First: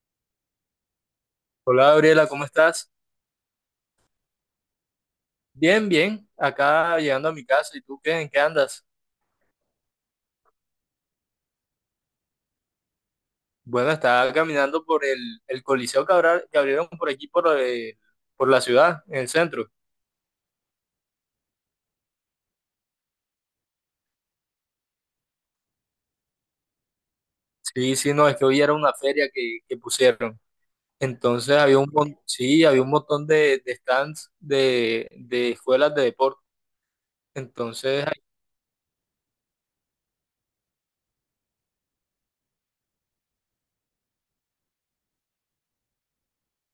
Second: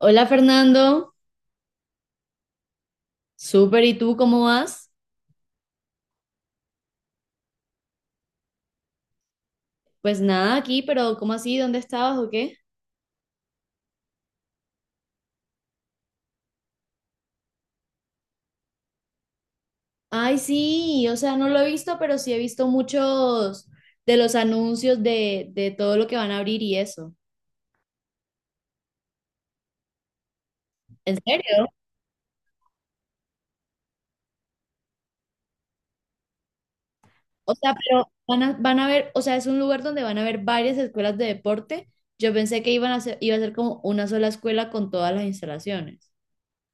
Hola Fernando, Hola Gabriela, ¿cómo estás? súper, ¿y tú cómo vas? Bien, bien, acá llegando a mi casa. ¿Y tú qué? ¿En qué andas? Pues nada, aquí, pero ¿cómo así? ¿Dónde estabas o qué? Bueno, estaba caminando por el Coliseo que abrieron por aquí, por la ciudad, en el centro. Ay, sí, o sea, no lo he visto, pero sí he visto muchos de los anuncios de todo lo que van a abrir y eso. Sí, sí, no, es que hoy era una feria que pusieron. ¿En Entonces serio? Sí, había un montón de stands de escuelas de deporte. O sea, Entonces pero van a ver, o sea, es un lugar donde van a haber varias escuelas de deporte. Yo pensé que iba a ser como una sola escuela con todas las instalaciones.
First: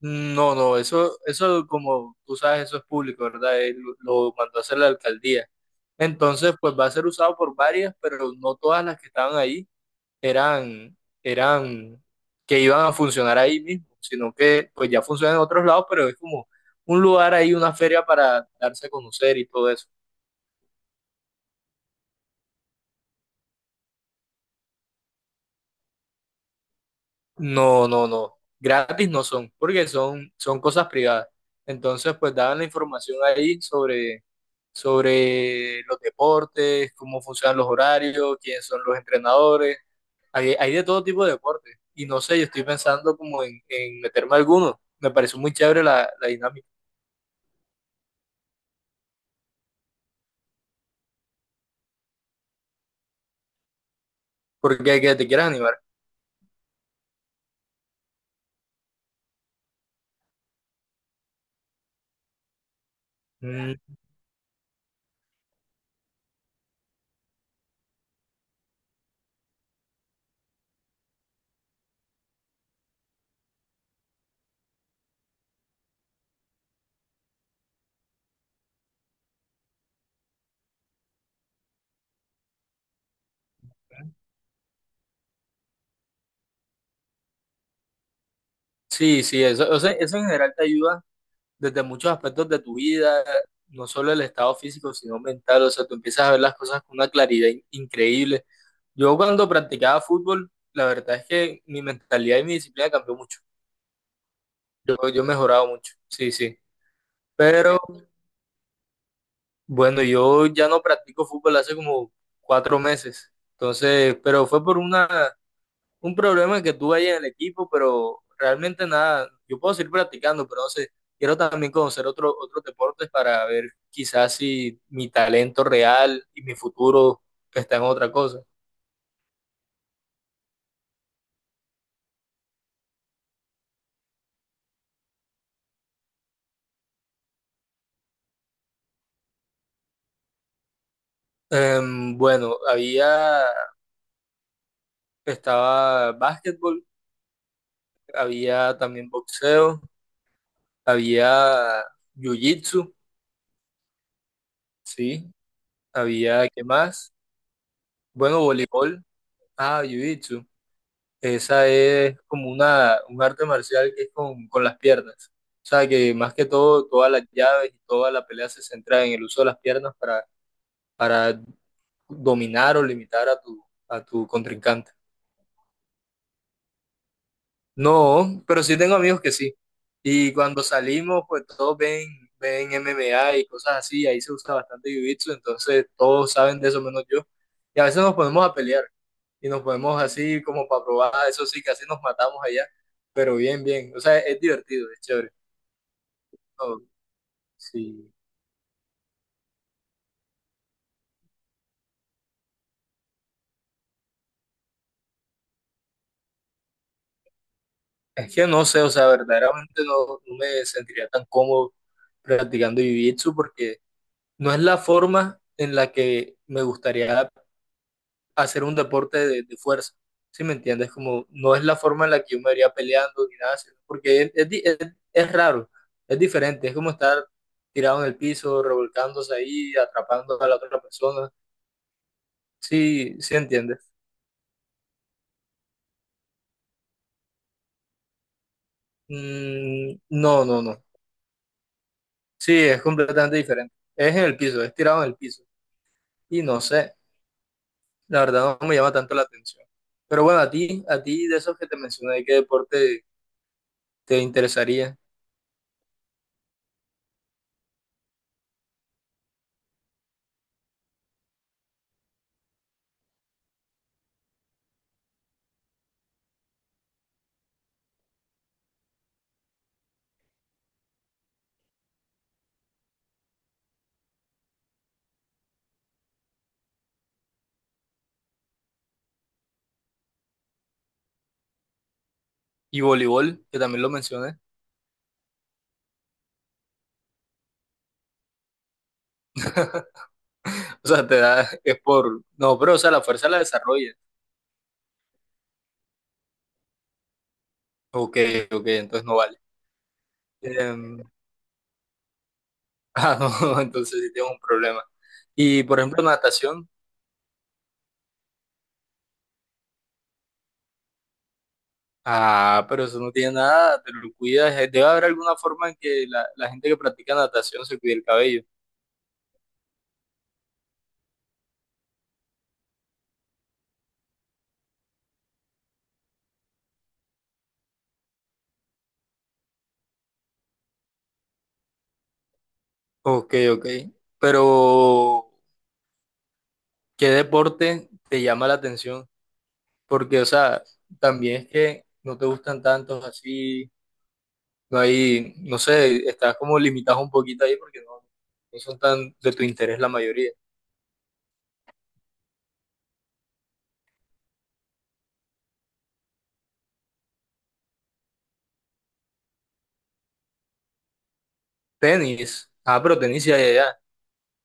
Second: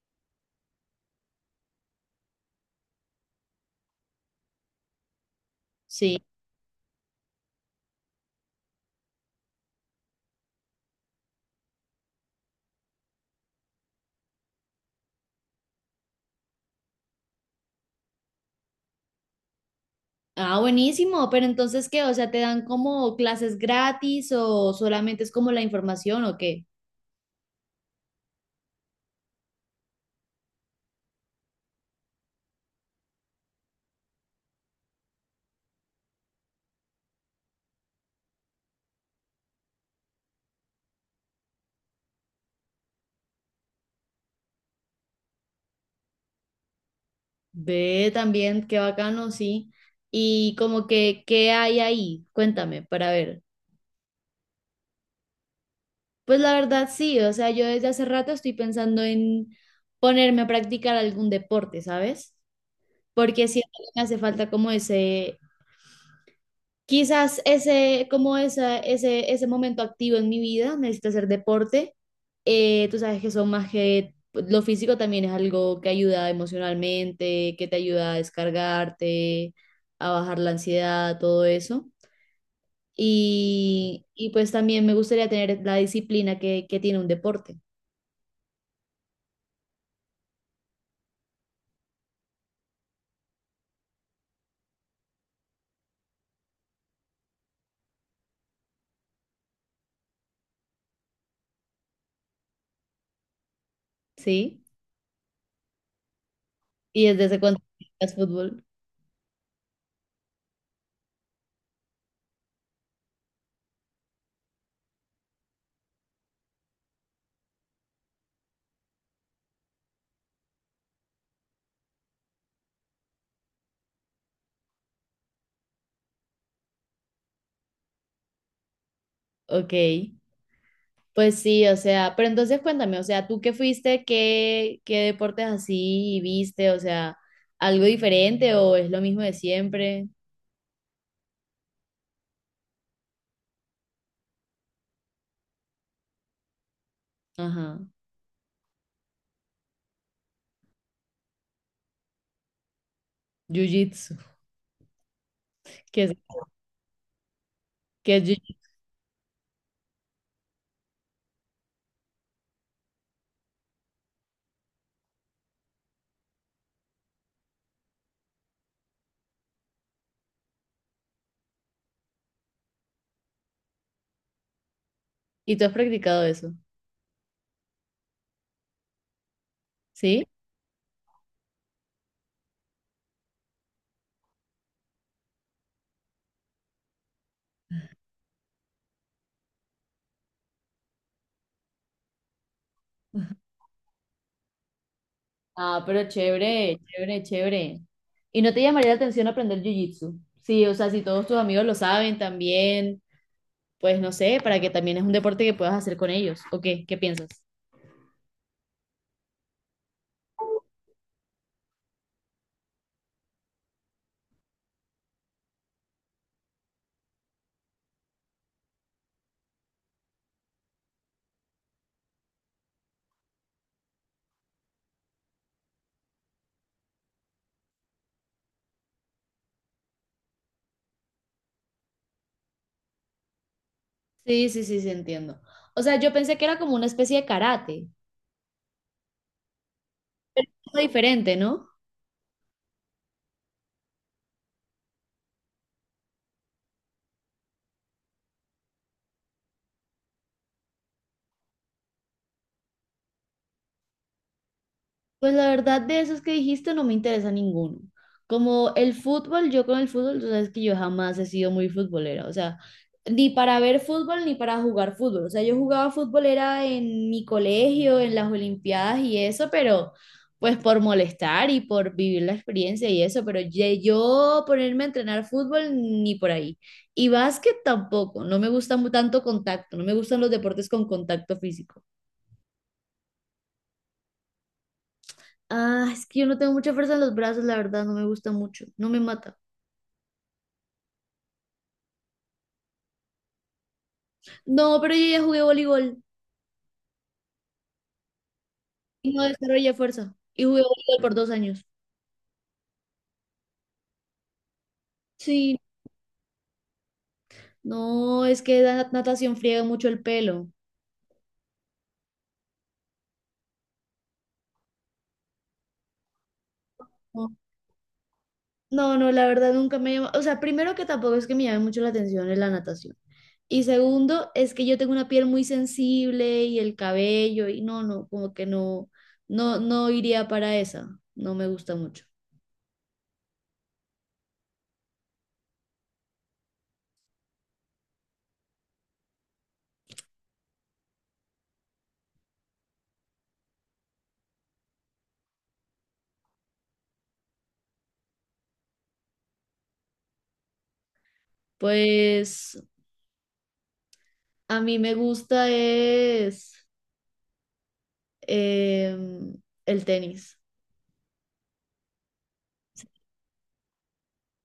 no, no, eso como tú sabes, eso es público, ¿verdad? Él lo mandó a hacer la alcaldía. Sí. Entonces, pues va a ser usado por varias, pero no todas las que estaban ahí eran, eran que iban a funcionar ahí mismo, sino que pues ya funcionan en otros lados, pero es como un lugar ahí, una feria para darse a conocer y todo eso. Ah, buenísimo, pero entonces, ¿qué? O sea, ¿te dan como clases gratis o solamente es como la información o qué? No, no, no. Gratis no son, porque son cosas privadas. Entonces, pues daban la información ahí sobre los deportes, cómo funcionan los horarios, quiénes son los entrenadores. Hay de todo tipo de deportes. Y no sé, yo estoy pensando como en meterme a alguno. Me pareció muy chévere la dinámica, Ve también, qué bacano, sí. Y como que, ¿qué hay ahí? Cuéntame, para ver. porque hay que te quieras animar. Pues la verdad sí, o sea, yo desde hace rato estoy pensando en ponerme a practicar algún deporte, ¿sabes? Porque siento Mm, que me hace falta como ese, quizás ese, ese momento activo en mi vida, necesito hacer deporte. Tú sabes que son más que lo físico, también es algo que ayuda emocionalmente, que te ayuda a descargarte, a bajar la ansiedad, todo eso. Y pues también me gustaría tener la disciplina que tiene un deporte, sí, sí, eso, o sea, eso en general te ayuda desde muchos aspectos de tu vida, no solo el estado físico, sino mental. O sea, tú empiezas a ver las cosas con una claridad increíble. Yo cuando practicaba fútbol, la verdad es que mi mentalidad y mi disciplina cambió mucho. ¿sí? Yo he mejorado mucho. Sí, sí. Y desde ese cuando Pero practicas fútbol, bueno, yo ya no practico fútbol hace como 4 meses. Entonces, pero fue por un problema que tuve ahí en el equipo, pero realmente nada, yo puedo seguir practicando, pero no sé, quiero también conocer otros deportes para ver quizás si mi talento real y mi futuro está en otra cosa. ok. Pues sí, o sea, pero entonces cuéntame, o sea, ¿tú qué fuiste, qué deportes así viste? O sea, ¿algo diferente o es lo mismo de siempre? Bueno, estaba básquetbol, Ajá, había también boxeo, había jiu-jitsu, jiu-jitsu, sí, ¿qué es, había, ¿qué más? ¿qué es Bueno, jiu-jitsu? voleibol, ah, jiu-jitsu, esa es como un arte marcial que es con las piernas. O sea, que más que todo, todas las llaves y toda la pelea se centra en el uso de las piernas para dominar o limitar a a tu contrincante. ¿Y tú has practicado eso? No, pero sí tengo amigos que sí. ¿Sí? Y cuando salimos, pues todos ven MMA y cosas así, ahí se usa bastante jiu-jitsu, entonces todos saben de eso menos yo. Y a veces nos ponemos a pelear. Y nos ponemos así como para probar, eso sí, casi nos matamos allá, pero bien, bien, o sea, es divertido, es chévere. Ah, pero chévere, No, chévere, chévere. sí. ¿Y no te llamaría la atención aprender jiu-jitsu? Sí, o sea, si todos tus amigos lo saben también, pues no sé, para que también es un deporte que puedas hacer con ellos, ¿o qué? ¿Qué piensas? Es que no sé, o sea, verdaderamente no, no me sentiría tan cómodo practicando jiu-jitsu porque no es la forma en la que me gustaría hacer un deporte de fuerza, ¿sí me entiendes? Como no es la forma en la que yo me vería peleando ni nada, sino porque es raro, es diferente, es como estar tirado en el piso, revolcándose ahí, atrapando a la otra persona. Sí, sí entiendes. Sí, sí, sí, sí, entiendo. O sea, yo pensé que era como una especie de karate. Mm, no, no, no. Diferente, ¿no? Sí, es completamente diferente. Es en el piso, es tirado en el piso. Y no sé, la verdad no me llama tanto la atención. Pero bueno, a ti de esos que te mencioné, ¿qué deporte te interesaría? Pues la verdad de esos que dijiste no me interesa ninguno. Como el fútbol, yo con el fútbol, tú sabes que yo jamás he sido muy futbolera, o sea, ni para ver fútbol ni para jugar fútbol. O sea, yo jugaba fútbol era en mi colegio, en las Olimpiadas y eso, pero pues por molestar y por vivir la experiencia y eso, pero yo ponerme a entrenar fútbol ni por ahí. Y básquet tampoco, no me gusta tanto contacto, no me gustan los deportes con contacto físico. Y voleibol, que también lo mencioné. Ah, es que yo no tengo mucha fuerza en los brazos, la verdad, no me gusta mucho, no me mata. O sea, te da, es por. No, pero o sea, la fuerza la desarrolla. No, pero yo ya jugué voleibol Ok, ok, entonces y no no vale. desarrollé fuerza. Y jugué voleibol Em, por 2 años. ah, no, entonces sí tengo un problema. Sí, Y por ejemplo, natación. no, es que la natación friega mucho el pelo. Ah, pero eso no tiene nada, te lo cuidas. Debe haber alguna forma en que la gente que practica No, natación se cuide el cabello. no, la verdad nunca me llama. O sea, primero que tampoco es que me llame mucho la atención es la natación. Y segundo, es que yo tengo una piel muy sensible y el cabello, y no, no, como que no, no iría para esa. No me gusta mucho. Ok, ok. Pero, ¿qué deporte te llama la atención? Porque, o sea, también es que no te gustan tantos así, no hay, no sé, estás como limitado un poquito ahí porque no, no son tan de tu interés la mayoría. Pues a mí me gusta es. em, el tenis, Tenis. Ah, pero tenis ya, ya, ya.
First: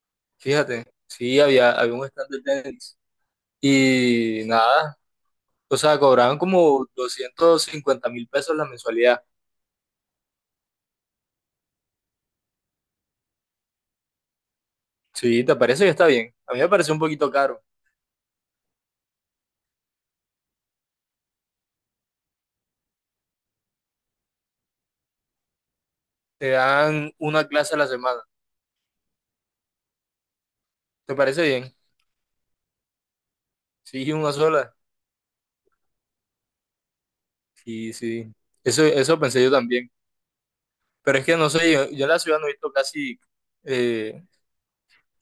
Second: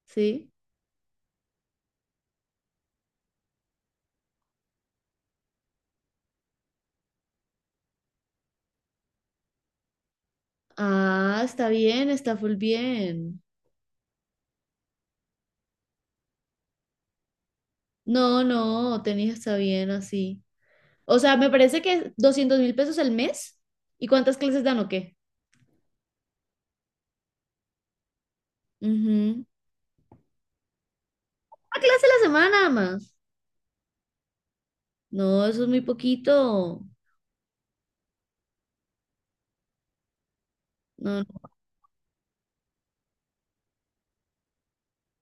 ¿sí? Fíjate, sí, había, había un stand de tenis. Y nada. O sea, cobraban como 250.000 pesos la mensualidad. Ah, está bien, está full bien. Sí, ¿te parece que está bien? A mí me parece un poquito caro. No, no, tenis está bien así. O sea, me parece que $200.000 al mes. ¿Y cuántas clases dan o qué? Te dan una clase a la semana. Ujú. Una ¿Te parece bien? clase a la semana nada más. Sí, una sola. No, eso es muy poquito. Sí, sí. Eso pensé yo también. No, Pero es que no, no sé, yo en la ciudad no he visto casi eh,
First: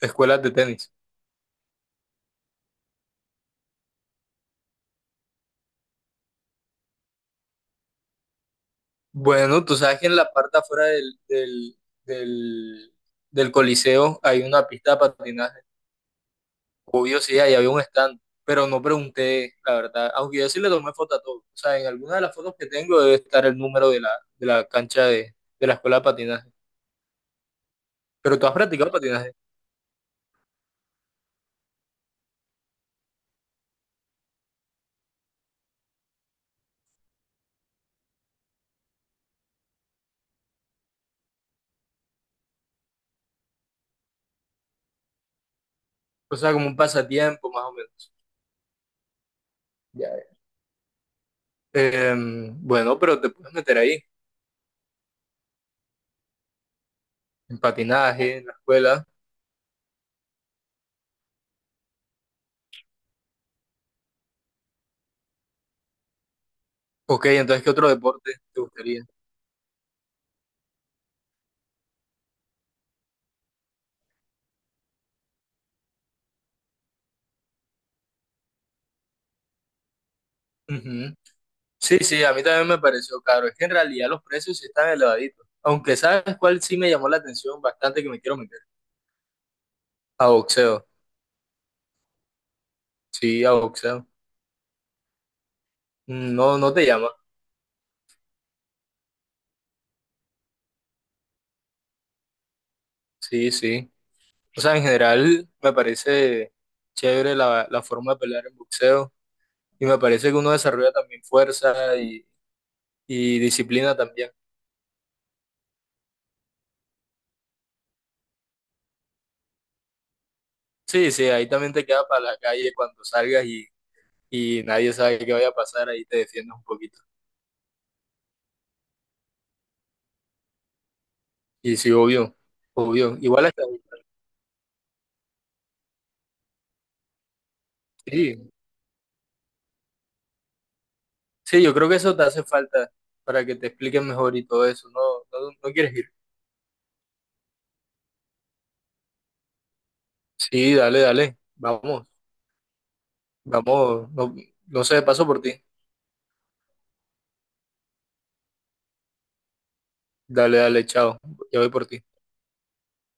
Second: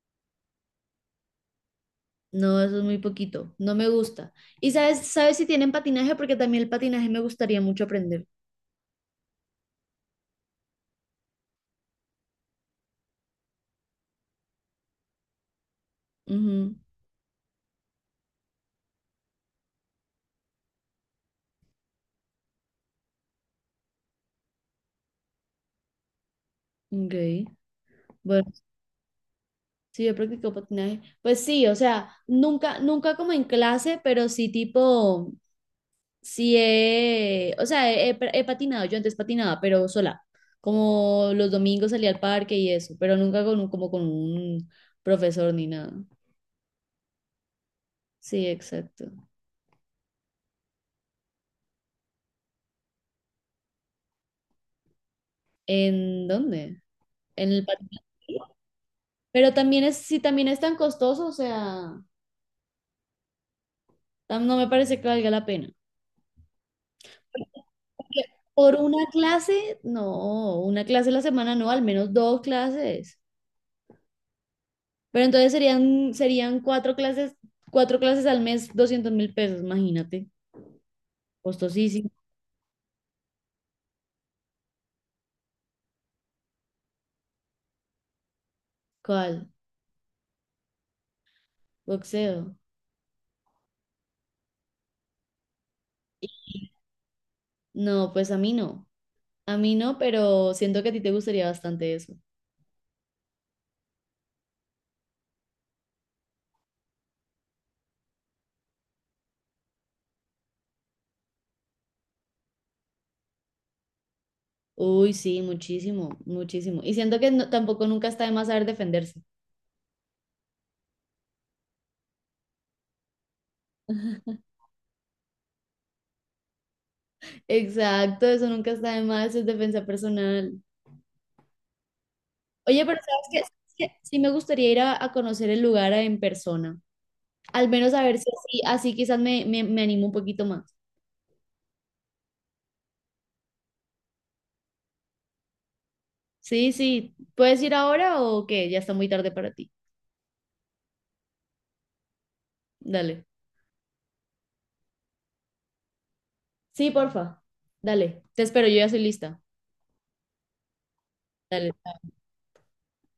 escuelas de tenis. no, eso es muy poquito. No me gusta. Sabes si tienen patinaje? Porque también el patinaje me gustaría mucho aprender. Bueno, tú sabes que en la parte afuera del, del Coliseo hay una pista de patinaje. Ujú. Obvio, sí, ahí había un stand, pero no pregunté, la verdad. Aunque yo sí le tomé foto a todo. O sea, en alguna de las fotos que tengo debe estar el número de la cancha de la escuela de patinaje. Ok. Pero tú Bueno. has practicado patinaje. Sí, yo practico patinaje. Pues sí, o sea, nunca, nunca como en clase, pero sí tipo, sí he, o sea, he, he- he patinado, yo antes patinaba, pero sola, como los domingos salía al parque y eso, pero nunca como con un profesor ni nada. O sea, como un pasatiempo, más o menos. Sí, exacto. Ya, ya. Em, bueno, pero te puedes meter ahí, ¿En dónde? En en el patinaje. patinaje, en la escuela. Pero también es, si también es tan costoso, o sea, no me parece que valga la pena. Ok, entonces, ¿qué otro Porque deporte te por gustaría? una clase, no, una clase a la semana no, al menos 2 clases. Pero entonces serían 4 clases, 4 clases al mes, $200.000, imagínate. Ujú. Sí, Costosísimo. sí, a mí también me pareció caro. Es que en realidad los precios sí están elevaditos. Aunque sabes cuál sí me llamó la atención bastante que me quiero meter. ¿Cuál? A boxeo. Boxeo. Sí, a boxeo. No, no te llama. No, pues a mí no. A mí no, pero siento que a ti te gustaría bastante eso. Sí, sí. O sea, en general me parece chévere la forma de pelear en boxeo y me parece que uno desarrolla también fuerza y disciplina también. Uy, sí, muchísimo, muchísimo. Y siento que tampoco nunca está de más saber defenderse. Sí, sí, ahí también te queda para la calle cuando salgas y nadie sabe qué vaya a pasar, ahí te defiendes un poquito. Exacto, eso nunca está de más, eso es defensa personal. Y sí, obvio, Oye, pero obvio. ¿sabes qué? Igual hasta. ¿Sabes qué? Sí me gustaría ir a conocer el lugar en persona. Al menos a ver si Sí, así, quizás me animo un poquito más. sí, yo creo que eso te hace falta para que te expliquen mejor y todo eso. No, no, no quieres ir. Sí, sí. ¿Puedes ir ahora o qué? Ya está muy tarde para ti. Sí, dale, dale. Vamos, Dale. vamos. No, no sé, paso por ti. Sí, porfa. Dale. Te espero, yo ya soy lista. Dale, dale, chao. Ya voy Dale. por ti.